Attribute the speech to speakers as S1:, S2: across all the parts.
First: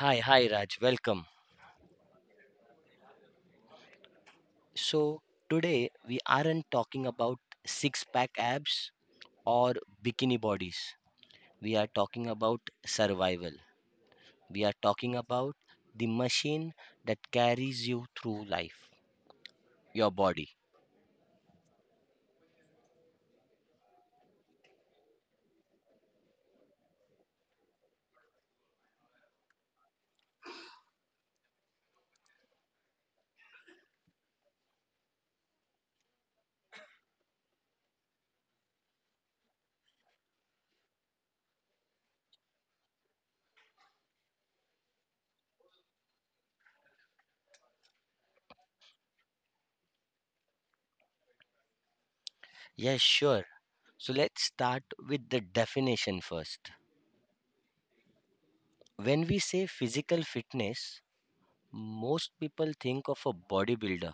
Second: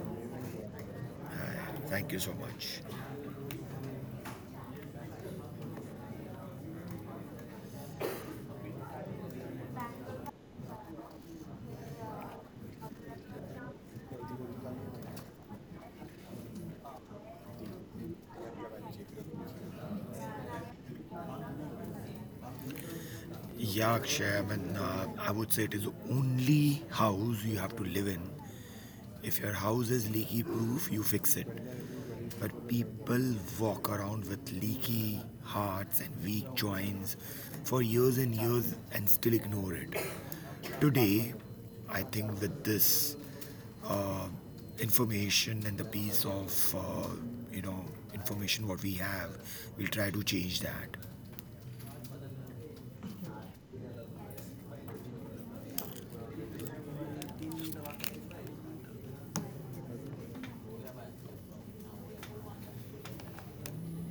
S1: hi, Raj, welcome.
S2: thank you so much.
S1: So, today we aren't talking about six pack abs or bikini bodies, we are talking about survival. We are talking about the machine that carries you through life, your body.
S2: Yeah, Akshay, I mean, I would say it is the only house you have to live in. If your house is leaky proof, you fix it. But people walk around with leaky hearts and weak joints for years and years and still ignore it. Today, I think with this information and the piece of, you know, information what we have, we'll try to change that.
S1: Yes, sure. So let's start with the definition first. When we say physical fitness, most people think of a bodybuilder.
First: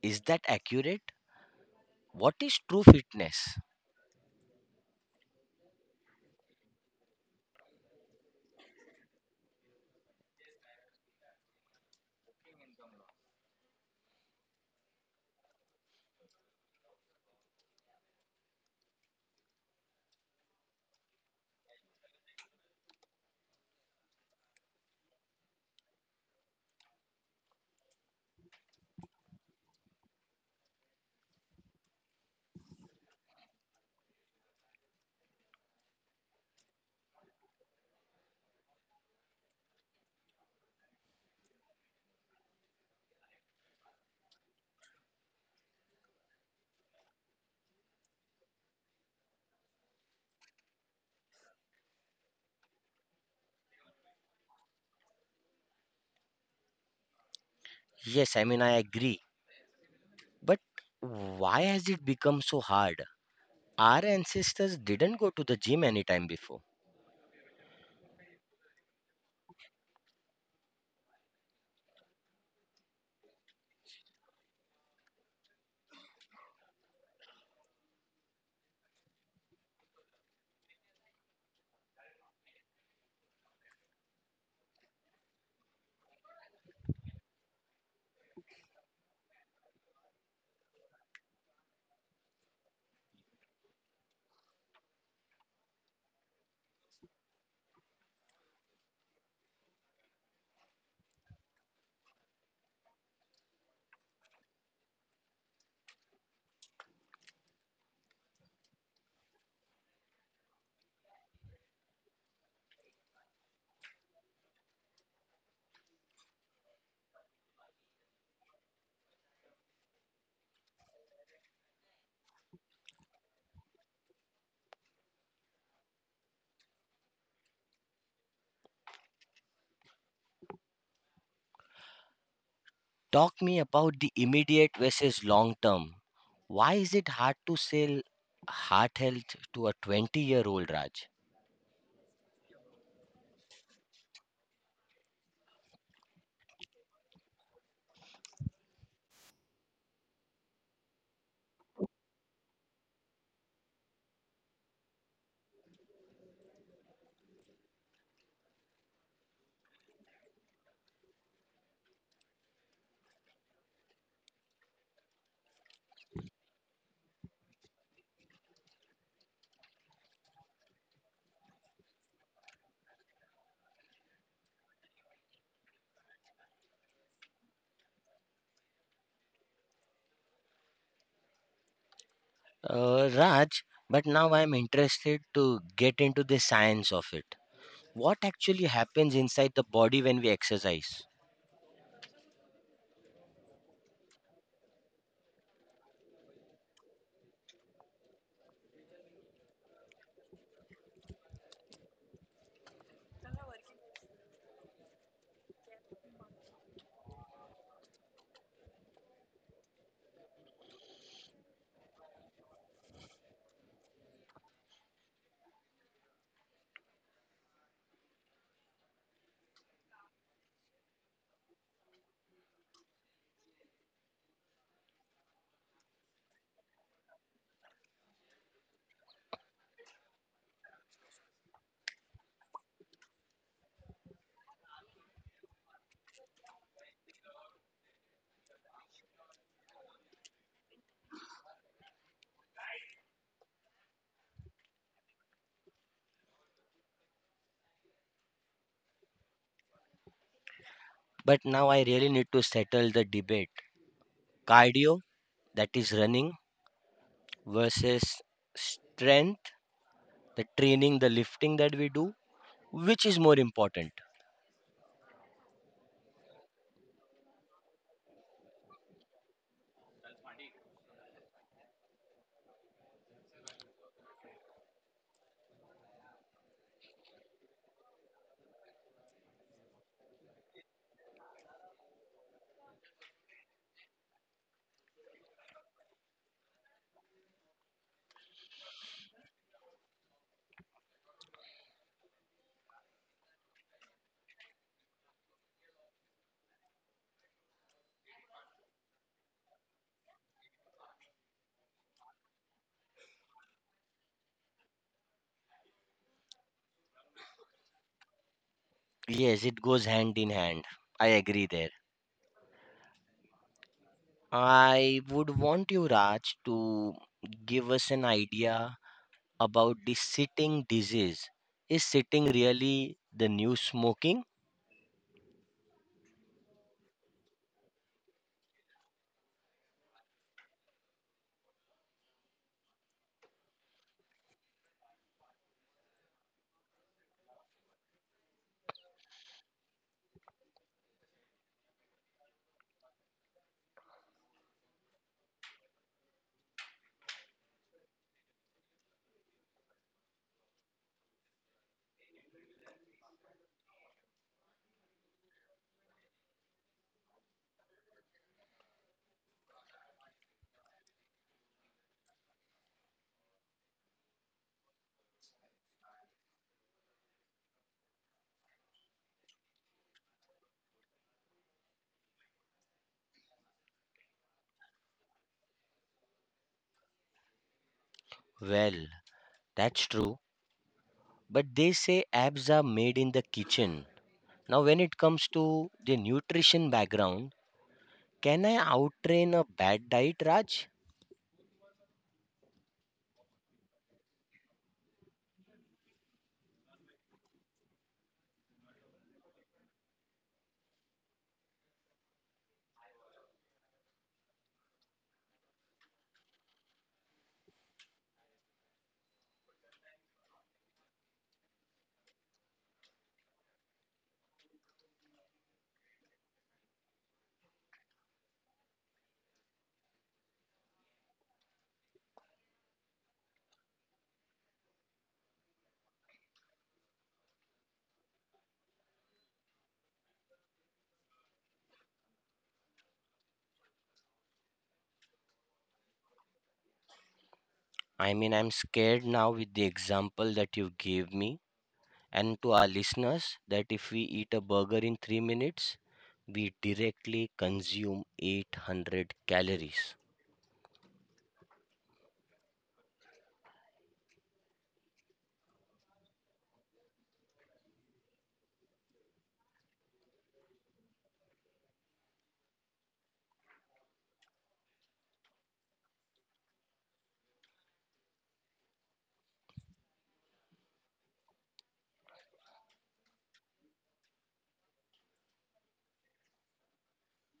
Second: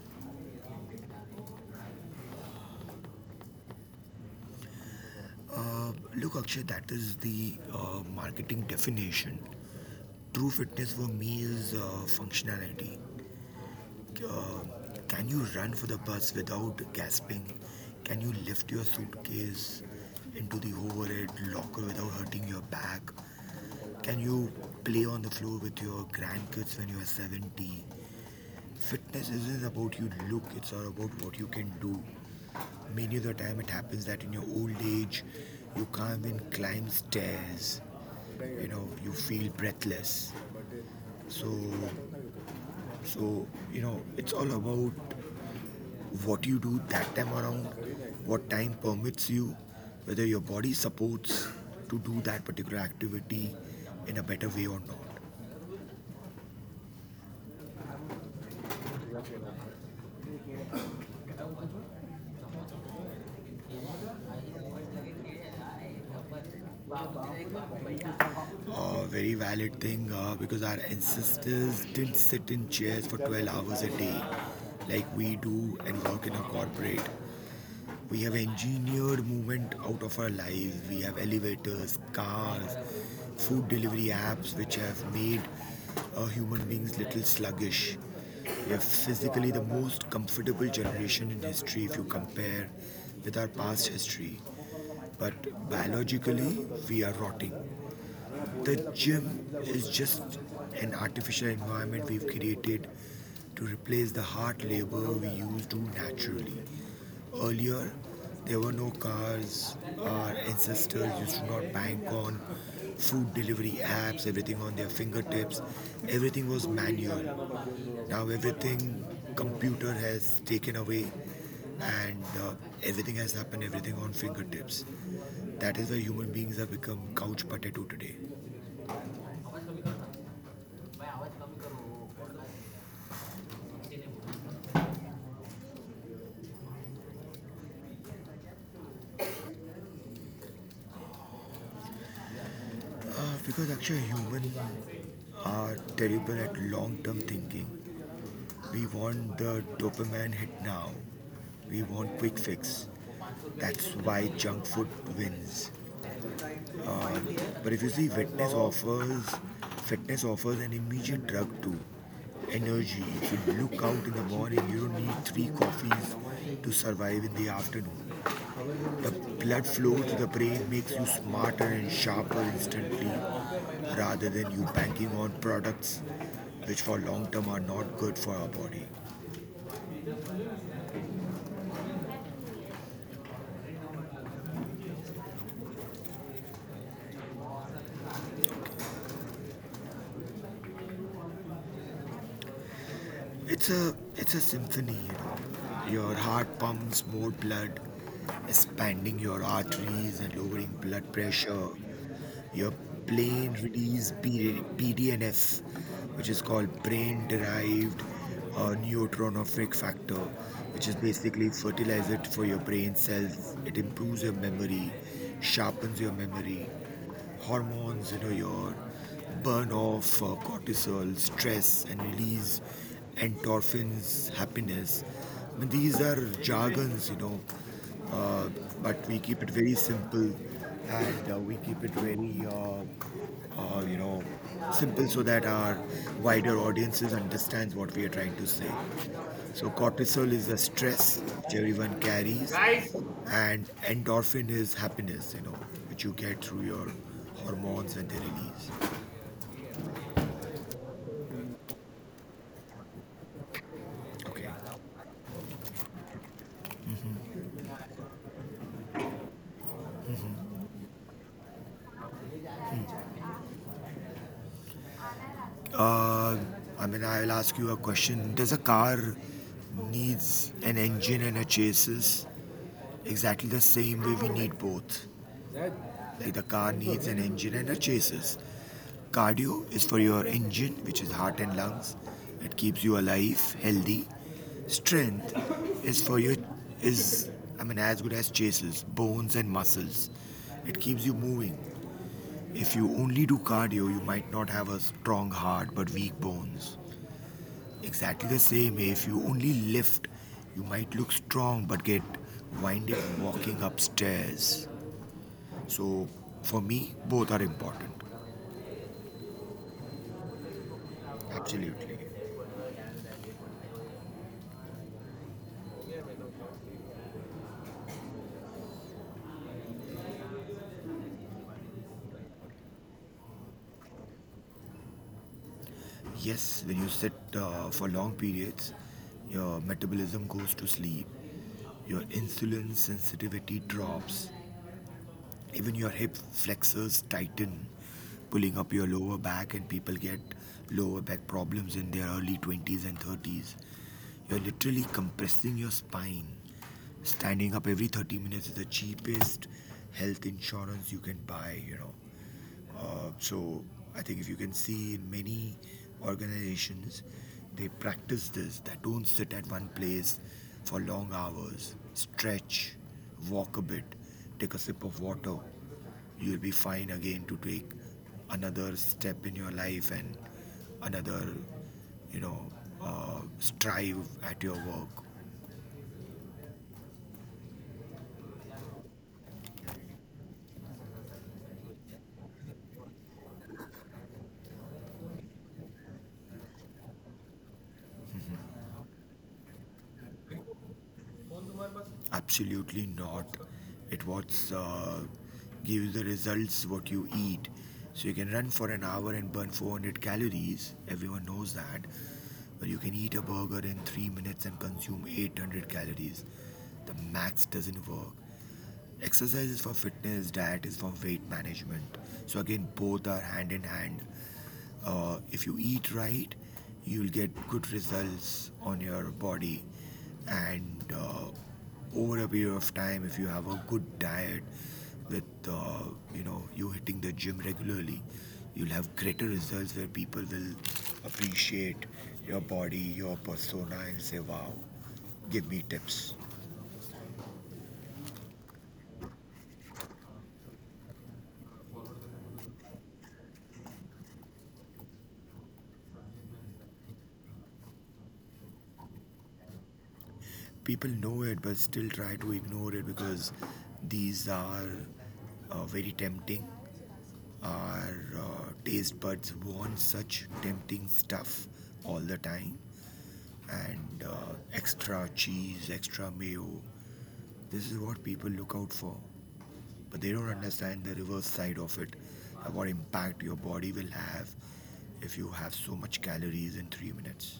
S1: Is that accurate? What is true fitness?
S2: Uh, Look, Akshay, that is the marketing definition. True fitness for me is functionality. Uh, can you run for the bus without gasping? Can you lift your suitcase into the overhead locker without hurting your back? Can you play on the floor with your grandkids when you are 70? Fitness isn't about you look, it's all about what you can do. Many of the time, it happens that in your old age, you can't even climb stairs, you know, you feel breathless, so so, you know, it's all about what you do that time around, what time permits you, whether your body supports to do that particular activity in a better way or not.
S1: Yes, I mean, I agree. But why has it become so hard? Our ancestors didn't go to the gym anytime before.
S2: A very valid thing, because our ancestors didn't sit in chairs for 12 hours a day like we do and work in a corporate. We have engineered movement out of our lives. We have elevators, cars, food delivery apps, which have made human beings little sluggish. We are physically the most comfortable generation in history if you compare with our past history. But biologically, we are rotting. The gym is just an artificial environment we've created to replace the hard labor we used to naturally. Earlier there were no cars, our ancestors used to not bank on food delivery apps, everything on their fingertips, everything was manual. Now everything computer has taken away, and everything has happened, everything on fingertips. That is why human beings have become couch potato today.
S1: Talk me about the immediate versus long term. Why is it hard to sell heart health to a 20-year old, Raj?
S2: Because actually humans are terrible at long-term thinking, we want the dopamine hit now, we want quick fix. That's why junk food wins. But if you see, fitness offers an immediate drug to energy. If you look out in the morning, you don't need three coffees to survive in the afternoon. The blood flow to the brain makes you smarter and sharper instantly, rather than you banking on products which for long term are not good for our body.
S1: Raj, but now I'm interested to get into the science of it. What actually happens inside the body when we exercise?
S2: It's a symphony, you know. Your heart pumps more blood, expanding your arteries and lowering blood pressure. Your plain release BDNF, which is called brain derived neurotrophic factor, which is basically fertilizer for your brain cells. It improves your memory, sharpens your memory, hormones, you know, your burn off cortisol, stress, and release endorphins, happiness. I mean, these are jargons, uh, but we keep it very simple, and we keep it very uh, you know simple so that our wider audiences understands what we are trying to say. So cortisol is the stress which everyone carries, and endorphin is happiness, you know, which you get through your hormones when they release.
S1: But now I really need to settle the debate.
S2: Okay.
S1: Cardio, that is running, versus strength, the training, the lifting that we do, which is more important?
S2: Uh, i mean i'll ask you a question, does a car needs an engine and a chassis? Exactly the same way we need both. Like the car needs an engine and a chassis. Cardio is for your engine, which is heart and lungs. It keeps you alive, healthy. Strength is for your is I mean as good as chases, bones and muscles. It keeps you moving. If you only do cardio, you might not have a strong heart but weak bones. Exactly the same way if you only lift, you might look strong but get winded walking upstairs. So for me, both are important.
S1: Yes, it goes hand in hand. I agree there.
S2: Absolutely.
S1: I would want you, Raj, to give us an idea about the sitting disease. Is sitting really the new smoking?
S2: Yes, when you sit for long periods, your metabolism goes to sleep, your insulin sensitivity drops, even your hip flexors tighten, pulling up your lower back, and people get lower back problems in their early 20s and 30s. You're literally compressing your spine. Standing up every 30 minutes is the cheapest health insurance you can buy, you know. So I think if you can see in many organizations, they practice this. That don't sit at one place for long hours. Stretch, walk a bit, take a sip of water. You'll be fine again to take another step in your life and another, you know, strive at your work.
S1: Well, that's true. But they say abs are made in the kitchen. Now, when it comes to the nutrition background, can I outtrain a bad diet, Raj?
S2: Absolutely not. It what's Gives the results what you eat. So you can run for an hour and burn 400 calories. Everyone knows that. But you can eat a burger in 3 minutes and consume 800 calories. The maths doesn't work. Exercise is for fitness, diet is for weight management. So, again, both are hand in hand. If you eat right, you'll get good results on your body. And over a period of time, if you have a good diet with you know you hitting the gym regularly, you'll have greater results where people will appreciate your body, your persona, and say, "Wow, give me tips."
S1: I mean, I'm scared now with the example that you gave me and to our listeners that if we eat a burger in 3 minutes, we directly consume 800 calories.
S2: People know it but still try to ignore it because these are very tempting. Our taste buds want such tempting stuff all the time, and extra cheese, extra mayo. This is what people look out for, but they don't understand the reverse side of it, what impact your body will have if you have so much calories in 3 minutes.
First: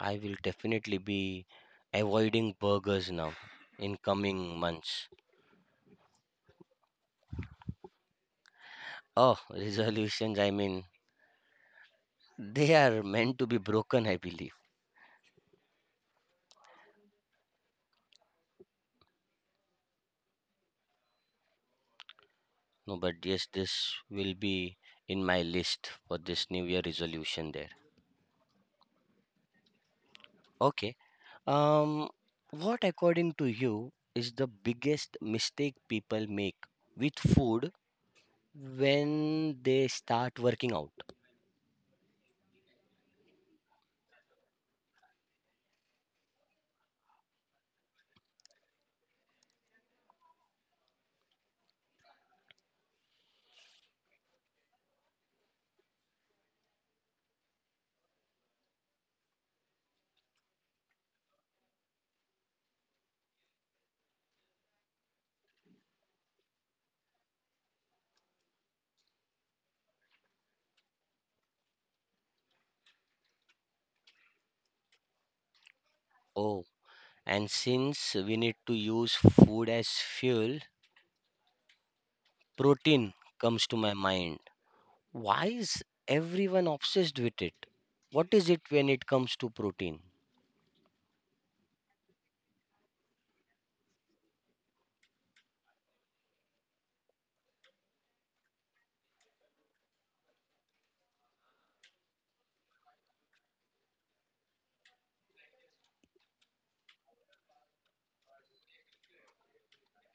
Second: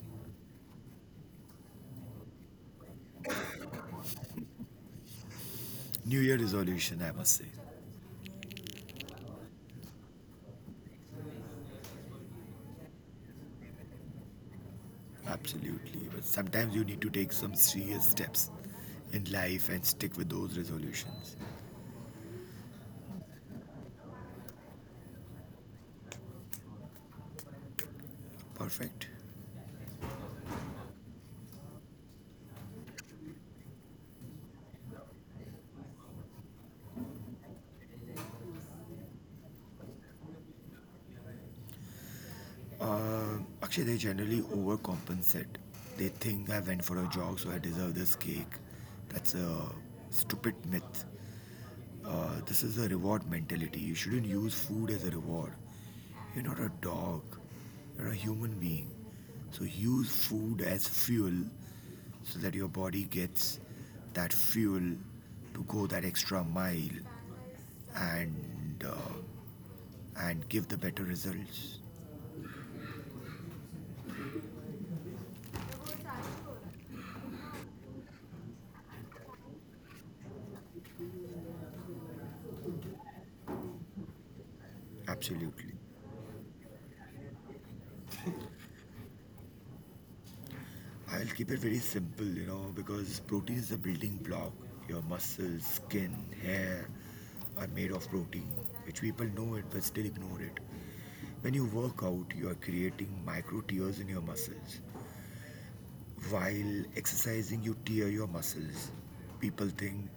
S1: I will definitely be avoiding burgers now in coming months.
S2: New Year resolution, I must say.
S1: Oh, resolutions, I mean, they are meant to be broken, I believe.
S2: Absolutely. But sometimes you need to take some serious steps in life and stick with those resolutions.
S1: No, but yes, this will be in my list for this New Year resolution there.
S2: Perfect.
S1: Okay. Um, what according to you is the biggest mistake people make with food when they start working out?
S2: Actually, they generally overcompensate. They think I went for a jog, so I deserve this cake. That's a stupid myth. This is a reward mentality. You shouldn't use food as a reward. You're not a dog, you're a human being. So use food as fuel so that your body gets that fuel to go that extra mile, and uh, and give the better results.
S1: Oh, and since we need to use food as fuel, protein comes to my mind. Why
S2: Absolutely.
S1: is everyone obsessed with it? What is it when it comes to protein?
S2: I'll keep it very simple, you know, because protein is the building block. Your muscles, skin, hair are made of protein, which people know it but still ignore it. When you work out you are creating micro tears in your muscles. While exercising you tear your muscles, people think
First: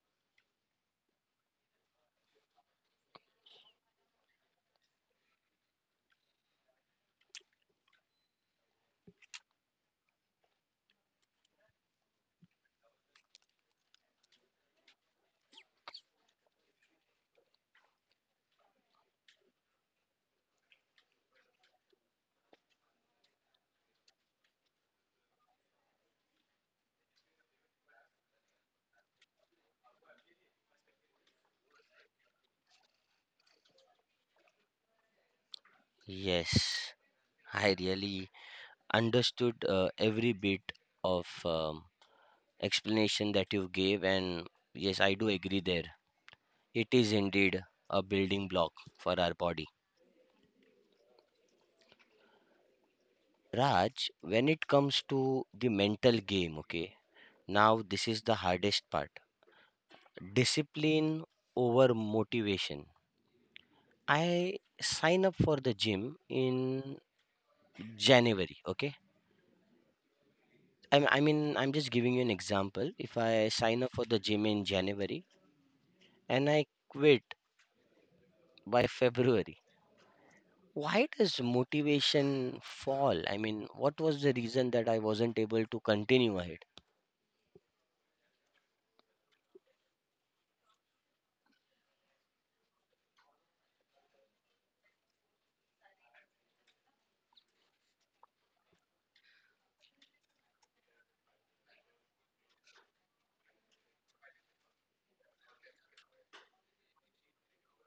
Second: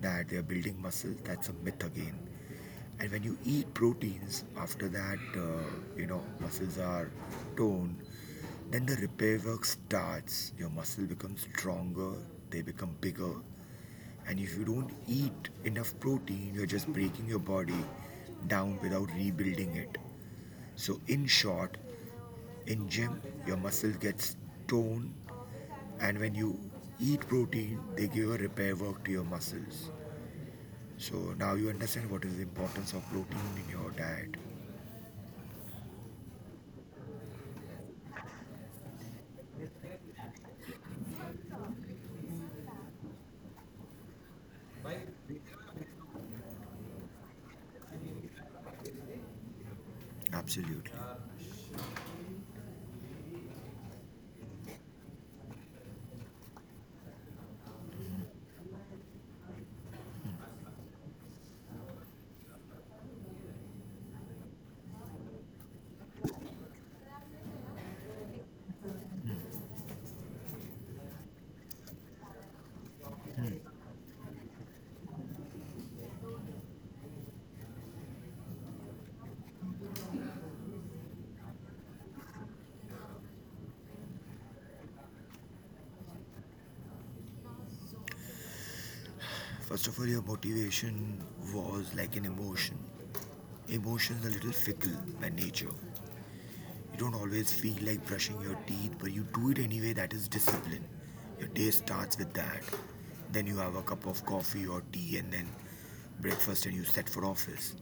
S2: that they are building muscle. That's a myth again. And when you eat proteins, after that, muscles are toned, then the repair work starts. Your muscle becomes stronger, they become bigger. And if you don't eat enough protein, you're just breaking your body down without rebuilding it. So, in short, in gym, your muscle gets toned, and when you eat protein, they give a repair work to your muscles. So now you understand what is the importance of protein in your diet.
S1: Yes, I really understood every bit of explanation that you gave, and yes, I do agree there. It is indeed a building block for our body.
S2: Absolutely.
S1: Raj, when it comes to the mental game, okay, now this is the hardest part, discipline over motivation. I sign up for the gym in January. Okay. I mean, I'm just giving you an example. If I sign up for the gym in January and I quit by February, why does motivation fall? I mean, what was the reason that I wasn't able to continue ahead?
S2: First of all, your motivation was like an emotion. Emotions are a little fickle by nature. You don't always feel like brushing your teeth, but you do it anyway. That is discipline. Your day starts with that. Then you have a cup of coffee or tea, and then breakfast, and you set for office.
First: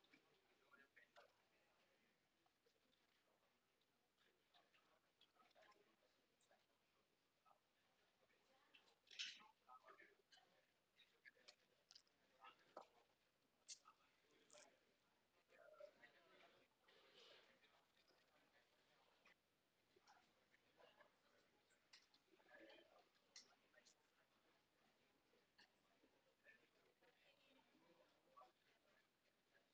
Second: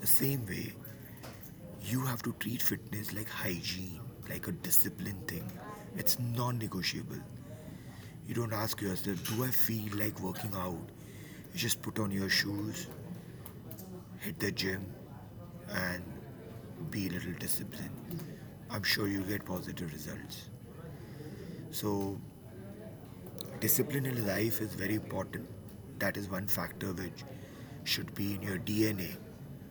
S2: The same way, you have to treat fitness like hygiene, like a discipline thing. It's non negotiable. You don't ask yourself, do I feel like working out? You just put on your shoes, hit the gym, and be a little disciplined. I'm sure you'll get positive results. So, discipline in life is very important. That is one factor which should be in your DNA.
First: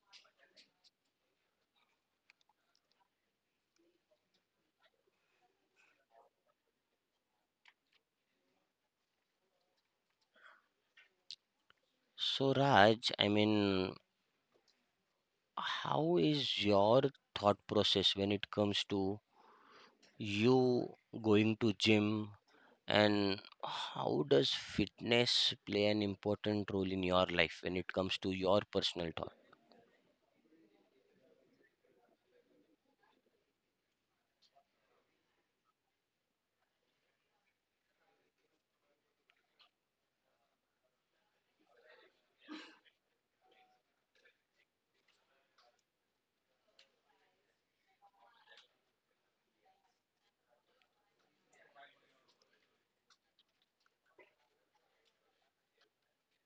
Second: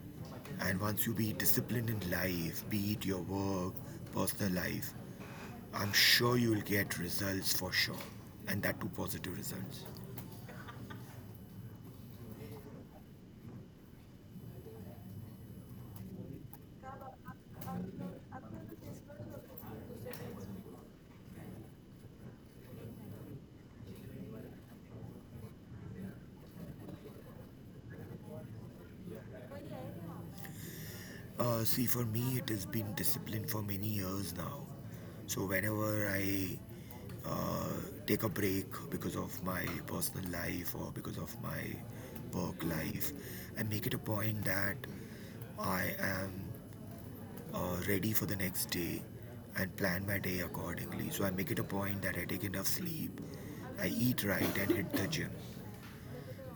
S2: And once you be disciplined in life, be it your work, personal life, I'm sure you'll get results for sure. And that too positive results.
S1: So, Raj, I mean, how is your thought process when it comes to you going to gym? And how does fitness play an important role in your life when it comes to your personal thought?
S2: See, for me, it has been discipline for many years now. So, whenever I uh, take a break because of my personal life or because of my work life, I make it a point that I am ready for the next day and plan my day accordingly. So, I make it a point that I take enough sleep, I eat right, and hit the gym.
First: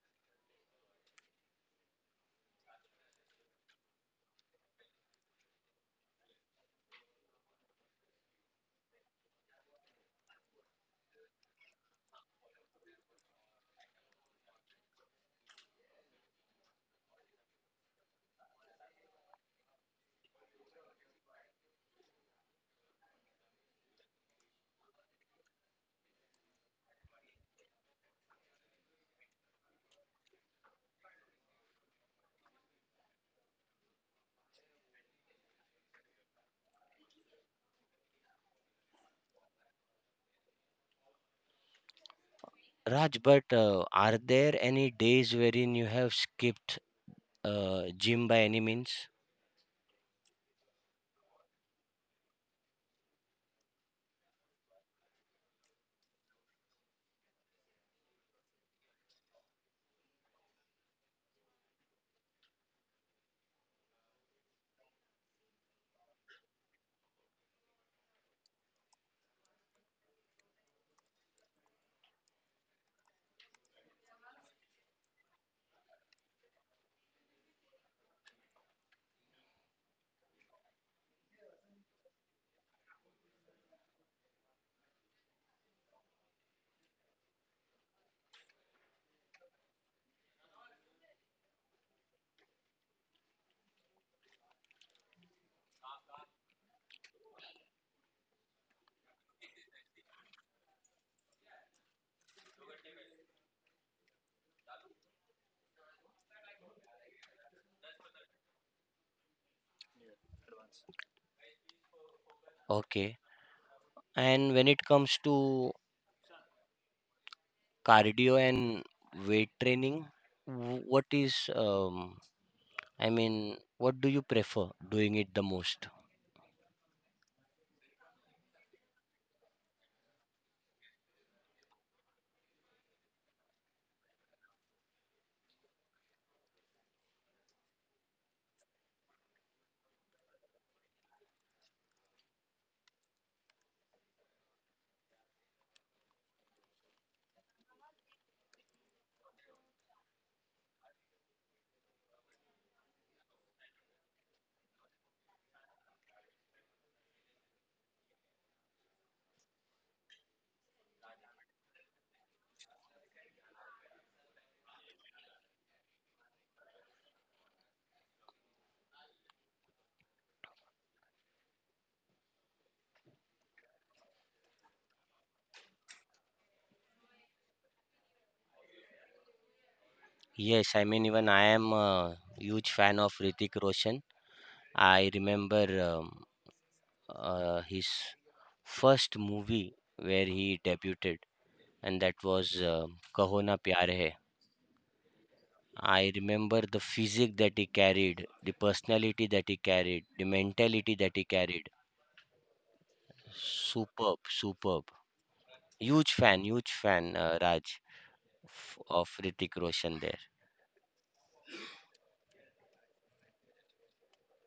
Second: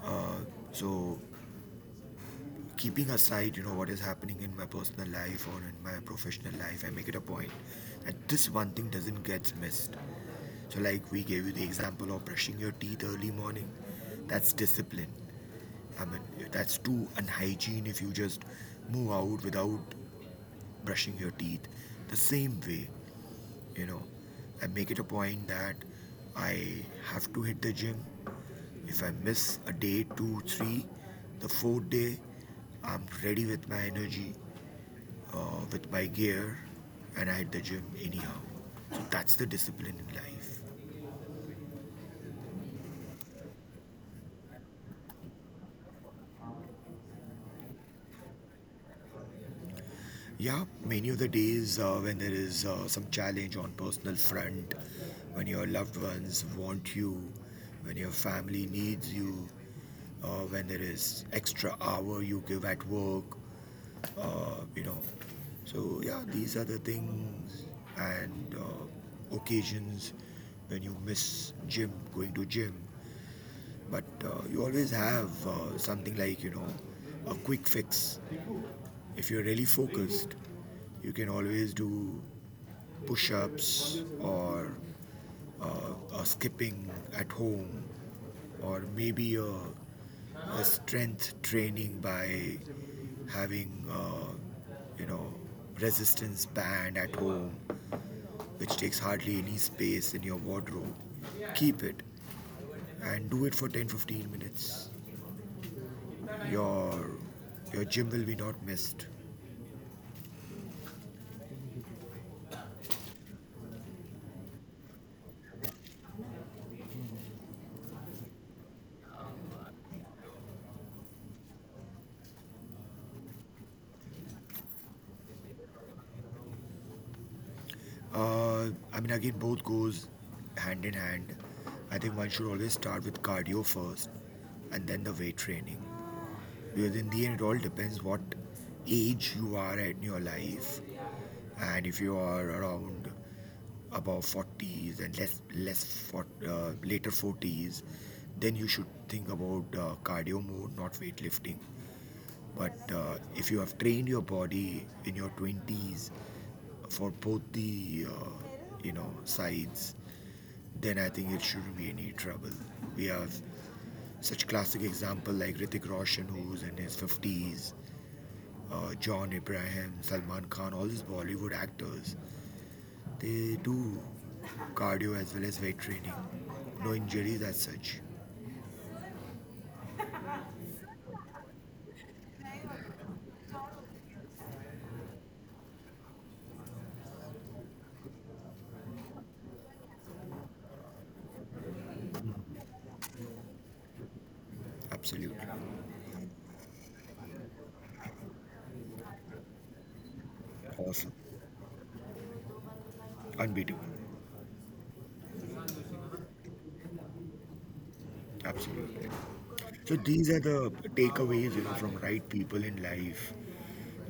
S2: Uh, so, Keeping aside you know what is happening in my personal life or in my professional life, I make it a point that this one thing doesn't get missed. So like we gave you the example of brushing your teeth early morning, that's discipline. I mean, that's too unhygiene if you just move out without brushing your teeth. The same way, you know, I make it a point that I have to hit the gym. If I miss a day two, three, the fourth day I'm ready with my energy, with my gear, and I hit the gym anyhow. So that's the discipline in life.
S1: Raj, but are there any days wherein you have skipped gym by any means?
S2: Yeah, many of the days when there is some challenge on personal front, when your loved ones want you, when your family needs you, when there is extra hour you give at work, you know. So yeah, these are the things and occasions when you miss gym, going to gym. But you always have something like, a quick fix. If you're really focused, you can always do push ups or a skipping at home, or maybe a strength training by having, you know, resistance band at home, which takes hardly any space in your wardrobe. Keep it and do it for 10 to 15 minutes. Your your gym will be not missed.
S1: Okay. And when it comes to cardio and weight training, what is, I mean, what do you prefer doing it the most?
S2: I mean, again, both goes hand in hand. I think one should always start with cardio first and then the weight training. Because in the end, it all depends what age you are at in your life. And if you are around above 40s and less for, later 40s, then you should think about cardio more, not weightlifting. But if you have trained your body in your 20s for both the sides, then I think it shouldn't be any trouble. We have such classic example like Ritik Roshan, who's in his 50s, John Abraham, Salman Khan, all these Bollywood actors. They do cardio as well as weight training. No injuries as such.
S1: Yes, I mean, even I am a huge fan of Ritik Roshan. I remember. Um, his first movie where he debuted, and that was Kaho Pyar Hai.
S2: Absolutely.
S1: I remember the physique that he carried, the personality that he carried, the mentality that he
S2: Awesome.
S1: carried.
S2: Unbeatable.
S1: Superb, superb. Huge fan, Raj, of
S2: Absolutely.
S1: Ritik Roshan there.
S2: So these are the takeaways, from right people in life.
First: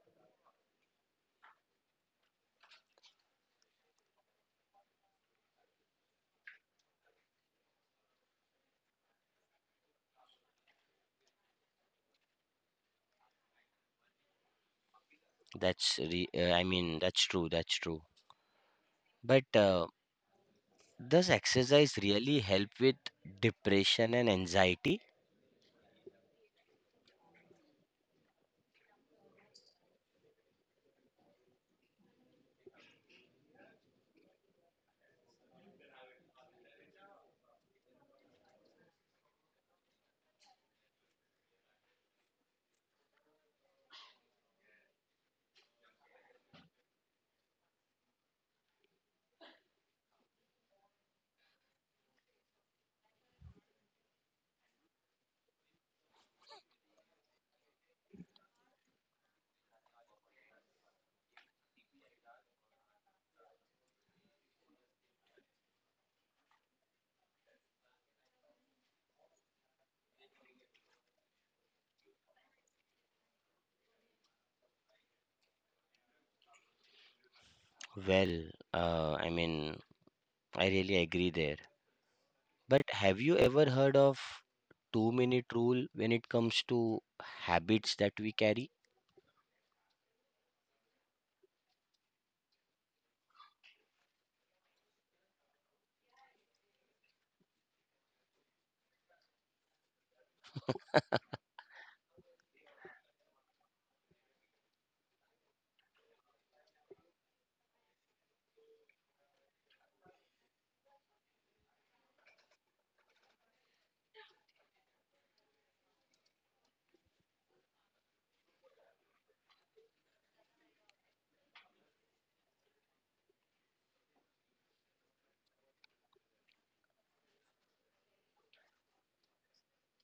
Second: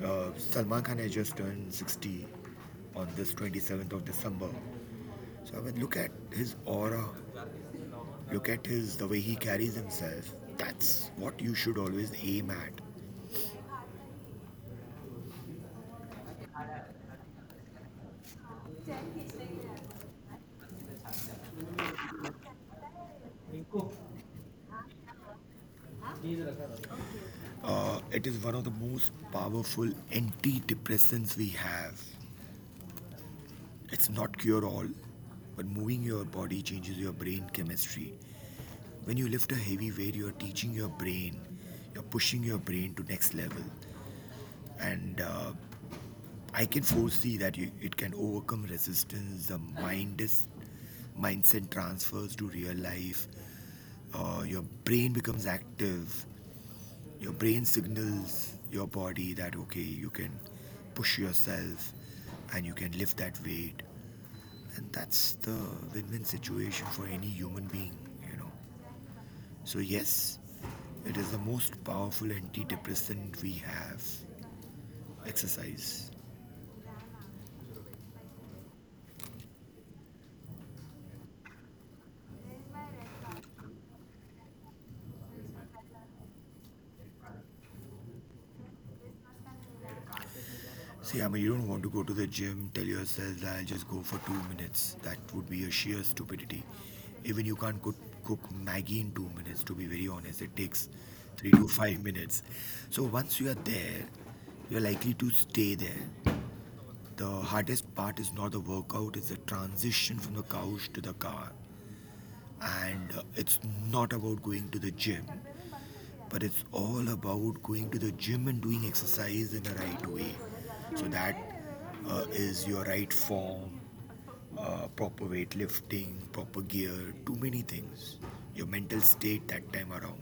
S2: Salman Khan has just turned 60 on this 27th of December. So I mean, look at his aura. Look at the way he carries himself. That's what you should always aim at.
S1: That's, I mean, that's true, that's true. But does exercise really help with depression and anxiety?
S2: It is one of the most powerful antidepressants we have. It's not cure all, but moving your body changes your brain chemistry. When you lift a heavy weight, you're teaching your brain, you're pushing your brain to next level. And I can foresee that it can overcome resistance. The mindset transfers to real life. Your brain becomes active. Your brain signals your body that okay, you can push yourself and you can lift that weight. And that's the win-win situation for any human being, you know. So yes, it is the most powerful antidepressant we have. Exercise.
S1: Well, I mean, I really agree there. But have you ever heard of 2 minute rule when it comes to habits that we carry?
S2: See, I mean, you don't want to go to the gym, tell yourself that I'll just go for 2 minutes. That would be a sheer stupidity. Even you can't cook Maggie in 2 minutes, to be very honest. It takes 3 to 5 minutes. So once you are there, you're likely to stay there. The hardest part is not the workout, it's the transition from the couch to the car. And it's not about going to the gym, but it's all about going to the gym and doing exercise in a right way. So that is your right form, proper weightlifting, proper gear, too many things. Your mental state that time around.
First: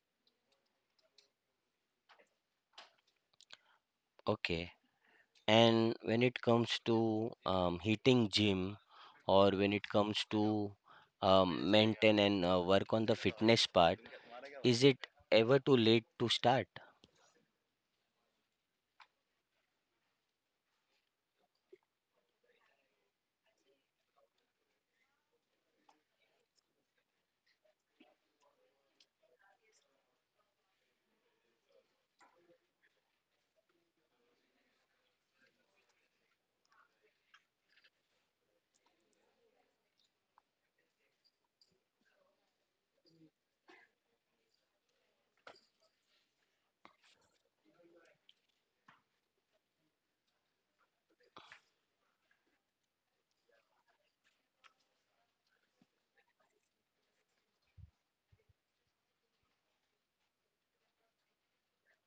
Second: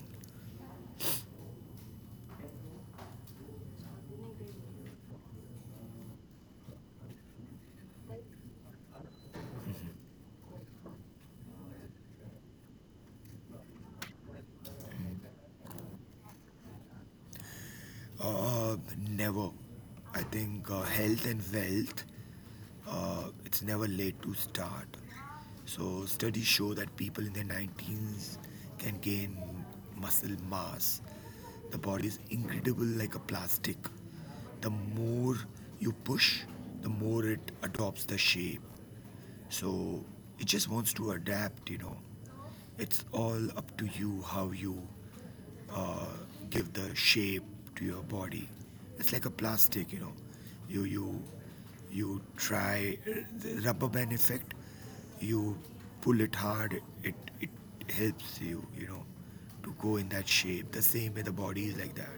S1: Okay. And when it comes to hitting gym or when it comes to maintain and work on the fitness part, is it ever too late to start?
S2: Uh, Never. I think health and wealth, it's never late to start. So, studies show that people in their 19s can gain muscle mass. The body is incredible like a plastic. The more you push, the more it adopts the shape. So it just wants to adapt. It's all up to you how you uh, give the shape to your body. It's like a plastic, you know. You you you try the rubber band effect. You pull it hard. It helps you, to go in that shape. The same way the body is like that.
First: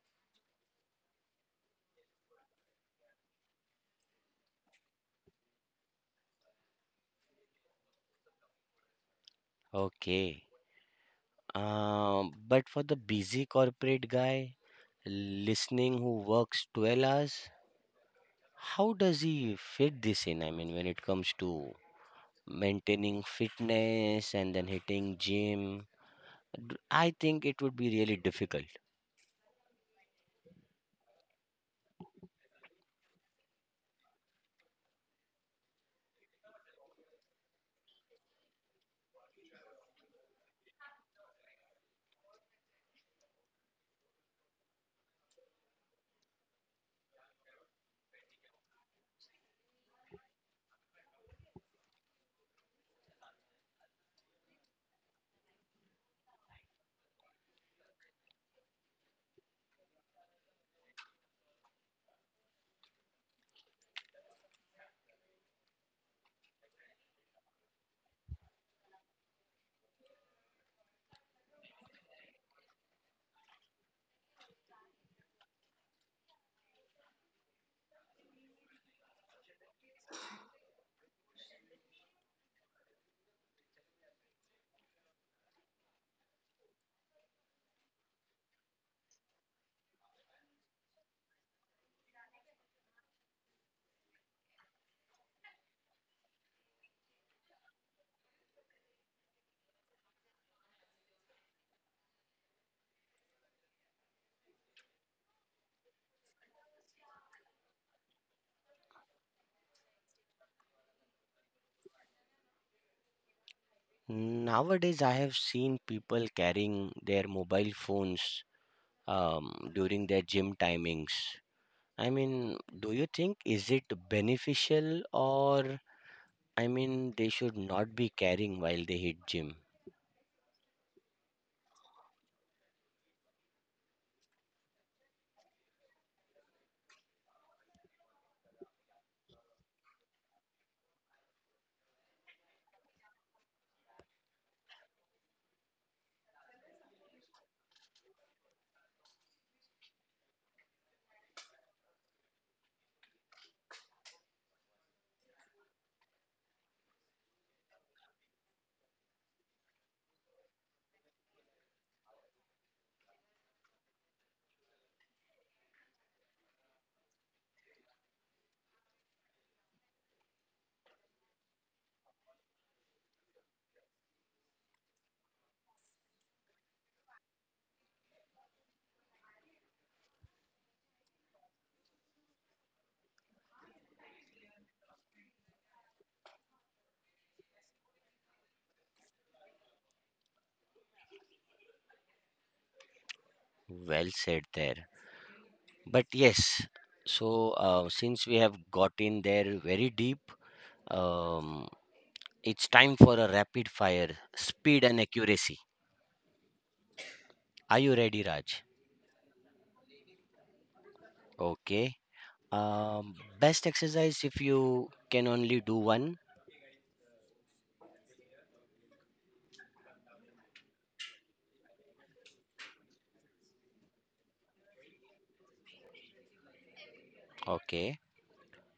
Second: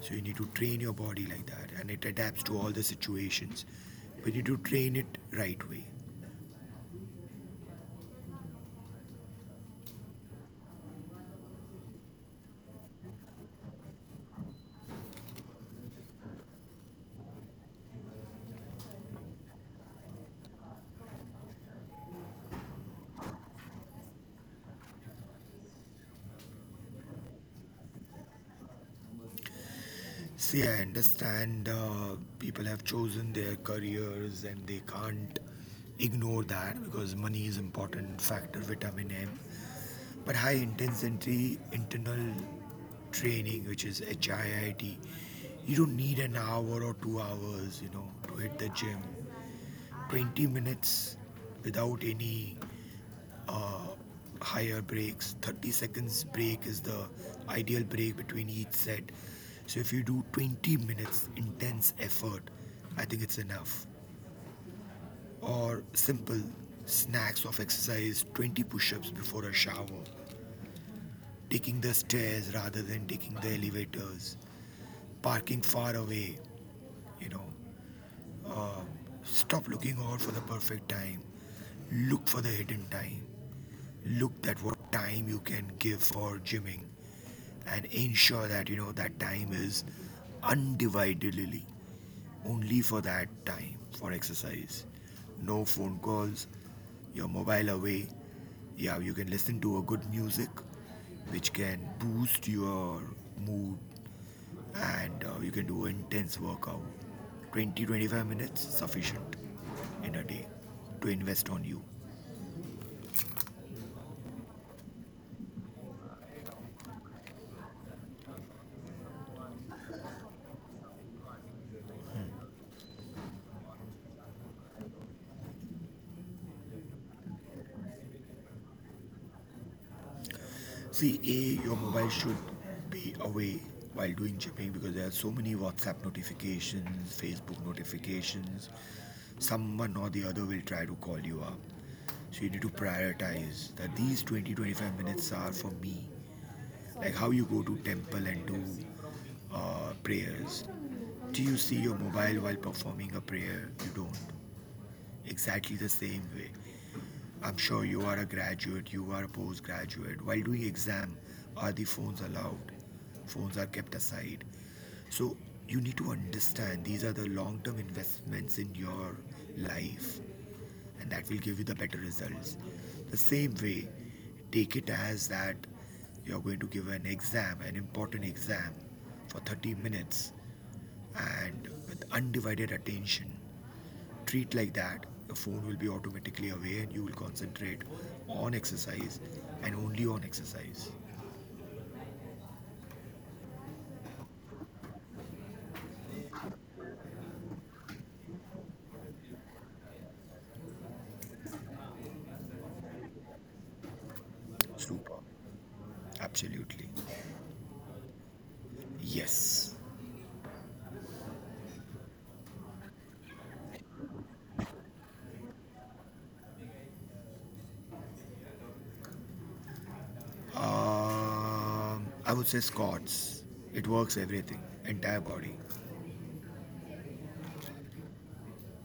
S2: So you need to train your body like that, and it adapts to all the situations. But you need to train it right way.
S1: Okay. But for the busy corporate guy listening who works 12 hours, how does he fit this in? I mean, when it comes to maintaining fitness and then hitting gym, I think it would be really difficult.
S2: See, I understand people have chosen their careers and they can't ignore that because money is important factor, vitamin M. But high intensity internal training, which is HIIT, you don't need an hour or 2 hours, to hit the gym. 20 minutes without any uh, higher breaks. 30 seconds break is the ideal break between each set. So if you do 20 minutes intense effort, I think it's enough. Or simple snacks of exercise, 20 push-ups before a shower, taking the stairs rather than taking the elevators, parking far away, you know. Uh, Stop looking out for the perfect time. Look for the hidden time. Look at what time you can give for gymming and ensure that you know that time is undividedly only for that time for exercise. No phone calls. Your mobile away. Yeah, you can listen to a good music, which can boost your mood and you can do intense workout 20 to 25 minutes sufficient in a day to invest on you.
S1: Nowadays I have seen people carrying their mobile phones um, during their gym timings. I mean, do you think is it beneficial, or I mean they should not be carrying while they hit gym?
S2: See, A, your mobile should be away while doing chipping because there are so many WhatsApp notifications, Facebook notifications. Someone or the other will try to call you up. So you need to prioritize that these 20 to 25 minutes are for me. Like how you go to temple and do prayers. Do you see your mobile while performing a prayer? You don't. Exactly the same way. I'm sure you are a graduate, you are a postgraduate. While doing exam, are the phones allowed? Phones are kept aside. So you need to understand these are the long-term investments in your life and that will give you the better results. The same way, take it as that you're going to give an exam, an important exam for 30 minutes and with undivided attention treat like that. The phone will be automatically away and you will concentrate on exercise and only on exercise.
S1: Well said there. But yes, so since we have got in there very deep, um, it's time for a rapid fire. Speed and
S2: Super.
S1: accuracy.
S2: Absolutely.
S1: Are you ready, Raj?
S2: Yes.
S1: Okay. Best exercise if you can only do one.
S2: I would say Scott's. It works everything, entire body.
S1: Okay.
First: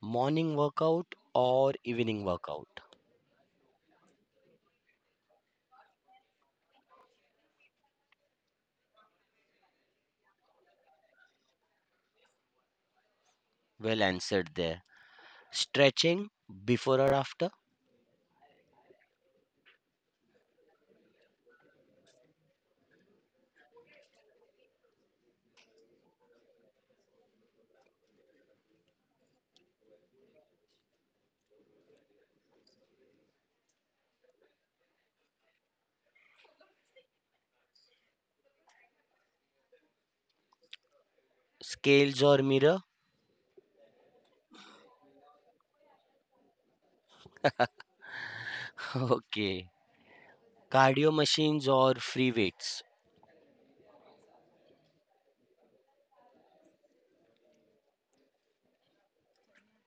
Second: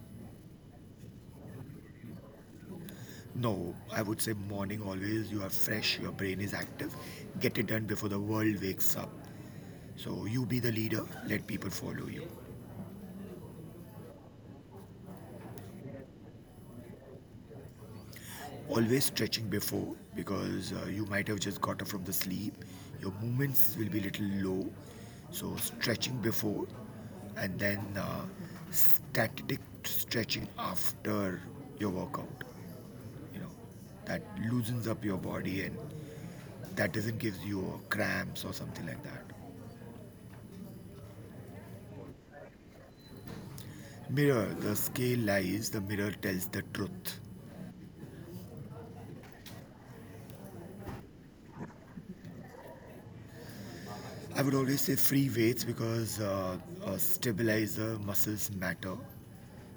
S1: Morning workout or evening workout?
S2: No, I would say morning always. You are fresh, your brain is active. Get it done before the world wakes up. So you be the leader, let people follow you.
S1: Well answered there. Stretching before or after?
S2: Always stretching before because you might have just got up from the sleep. Your movements will be a little low. So stretching before and then static stretching after your workout. You know, that loosens up your body and that doesn't give you cramps or something like that.
S1: Scales or mirror?
S2: Mirror, the scale lies, the mirror tells the truth.
S1: Okay. Cardio machines or free weights?
S2: I would always say free weights because stabilizer muscles matter.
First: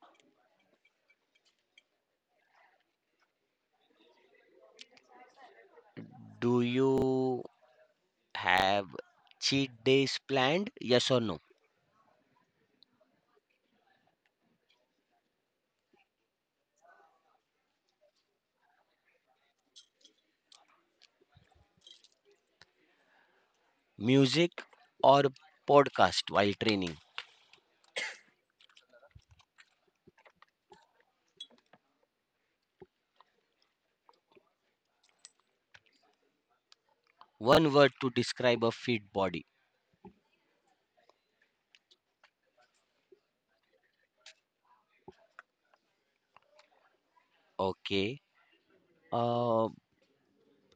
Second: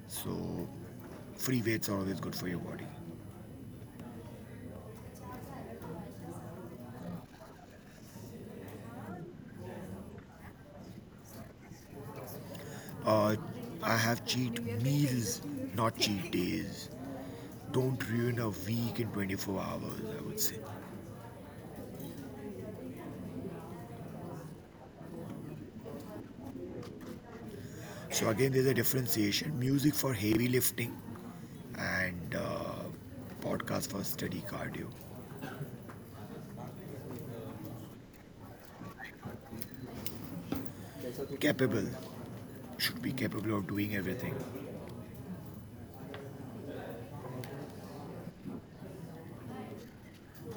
S2: So free weights are always good for your body.
S1: Do you have cheat days planned? Yes or no?
S2: Uh, I have cheat meals, not cheat days. Don't ruin a week in 24 hours, I would say.
S1: Music or podcast while training?
S2: So again, there's a differentiation: music for heavy lifting and podcast for steady cardio.
S1: One word to describe a fit body.
S2: Capable should be capable of doing everything.
S1: Okay. Uh,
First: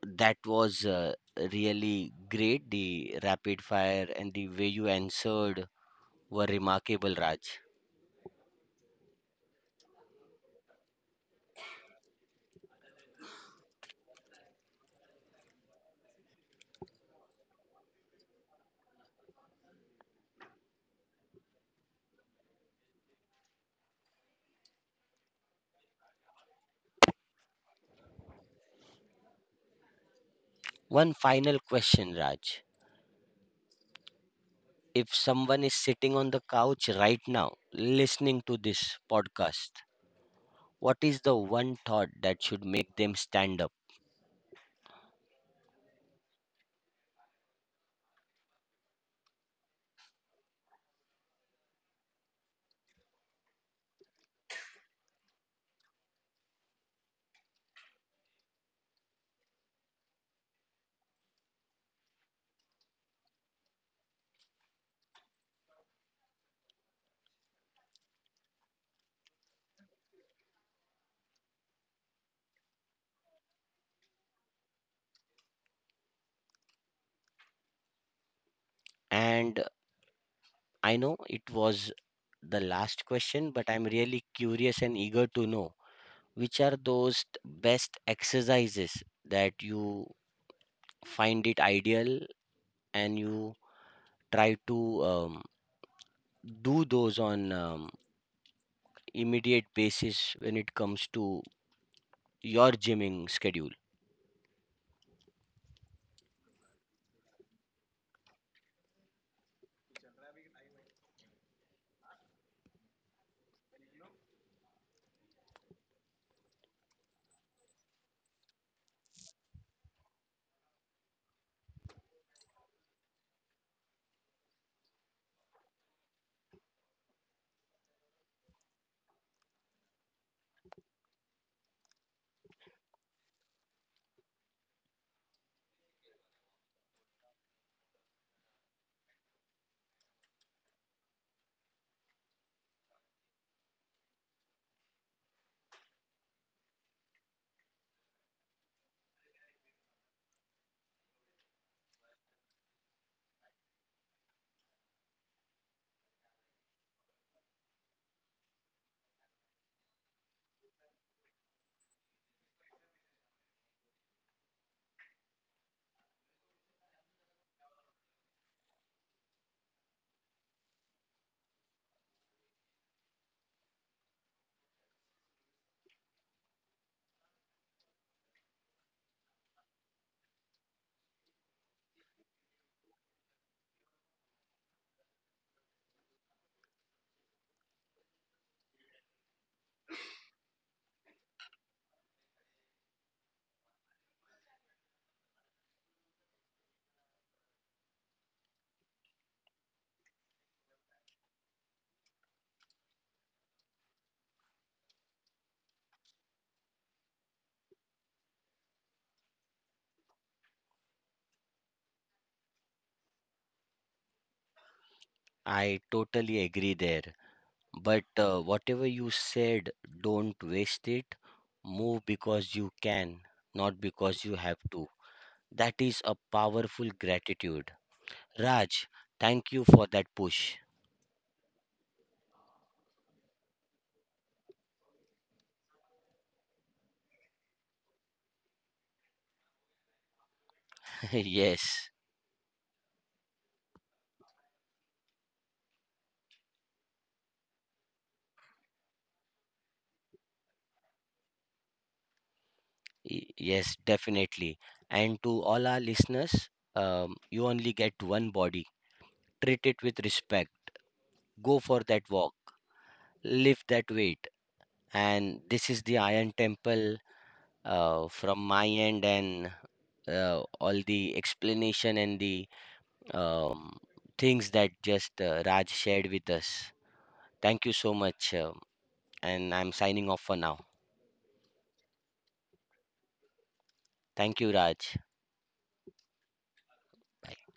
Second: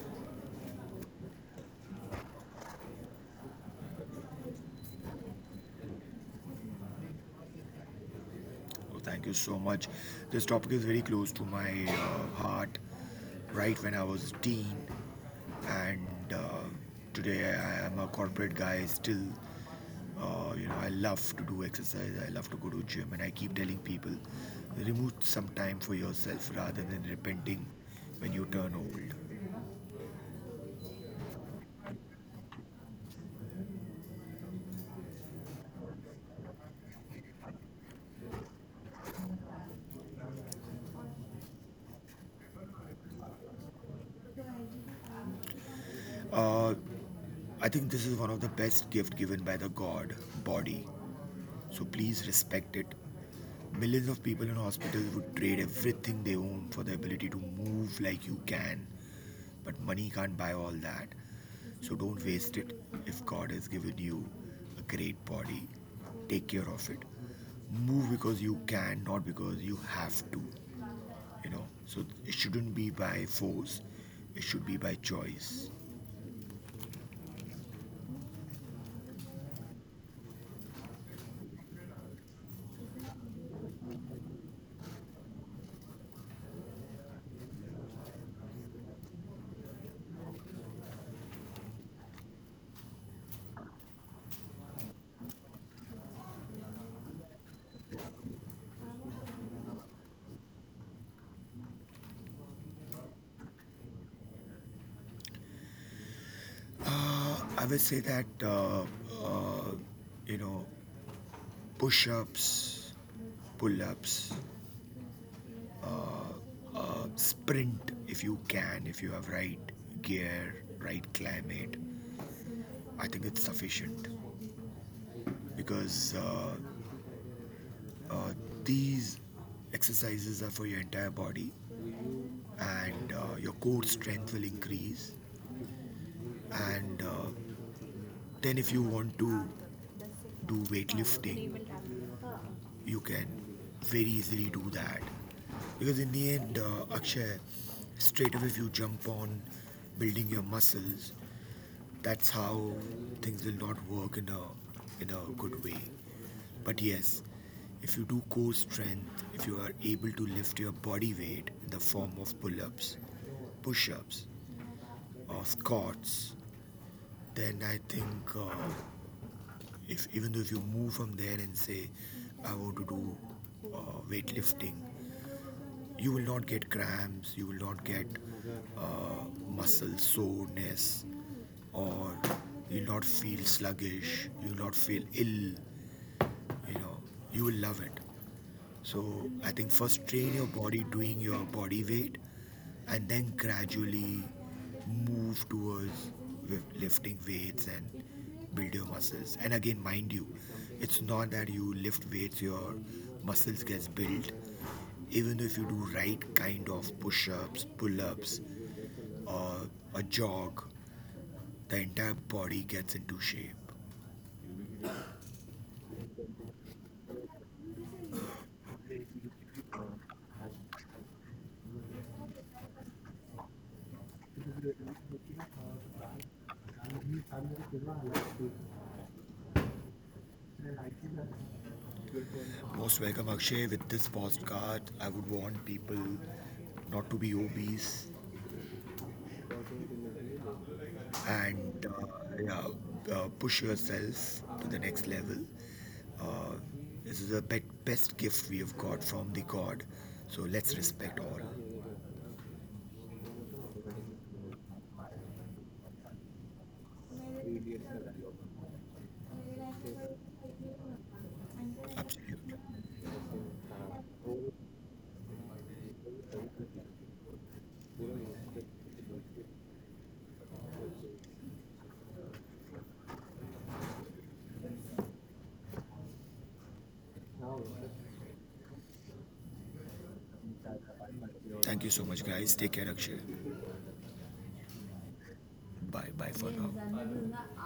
S1: that was really great. The rapid fire and the way you answered were remarkable, Raj.
S2: So thank you so much. This topic is very close to my heart. Right when I was a teen, and today I am a corporate guy still. Oh, I love to do exercise. I love to go to gym, and I keep telling people, remove some time for yourself rather than repenting when you turn old.
S1: One final question, Raj. If someone is sitting on the couch right now listening to this podcast, what is the one thought that should make them stand up?
S2: Uh, I think this is one of the best gift given by the God, body. So please respect it. Millions of people in hospitals would trade everything they own for the ability to move like you can, but money can't buy all that. So don't waste it. If God has given you a great body, take care of it. Move because you can, not because you have to. So it shouldn't be by force. It should be by choice.
S1: And I know it was the last question, but I'm really curious and eager to know which are those best exercises that you find it ideal and you try to um, do those on immediate basis when it comes to your gymming schedule.
S2: I would say that uh, you know, push-ups, pull-ups, sprint if you can, if you have right gear, right climate. I think it's sufficient because uh, these exercises are for your entire body and your core strength will increase, and then if you want to do weightlifting you can very easily do that, because in the end Akshay, straight away if you jump on building your muscles, that's how things will not work in a good way. But yes, if you do core strength, if you are able to lift your body weight in the form of pull-ups, push-ups, or squats, then I think if even though if you move from there and say I want to do weightlifting, you will not get cramps, you will not get uh, muscle soreness, or you'll not feel sluggish, you'll not feel ill you know you will love it. So I think first train your body doing your body weight and then gradually move towards lifting weights and build your muscles. And again mind you, it's not that you lift weights your muscles gets built. Even if you do right kind of push-ups, pull-ups, or a jog, the entire body gets into shape.
S1: I totally agree there. But whatever you said, don't waste it. Move because you can, not because you have to. That is a powerful gratitude, Raj. Thank you for that push.
S2: Most welcome, Akshay. With this postcard, I would want people not to be obese. And
S1: Yes.
S2: yeah, push yourself to the next level. Uh, this is the best gift we have got from the God. So let's respect all.
S1: Yes, definitely. And to all our listeners, you only get one body. Treat it with respect. Go for that walk.
S2: Absolutely.
S1: Lift that weight. And this is the Iron Temple, from my end, and all the explanation and the um, things that just Raj shared with us. Thank you so much. And I'm signing off for now.
S2: Thank you so much, guys. Take care, Akshay.
S1: Thank you, Raj.
S2: Bye bye for now.
S1: Bye.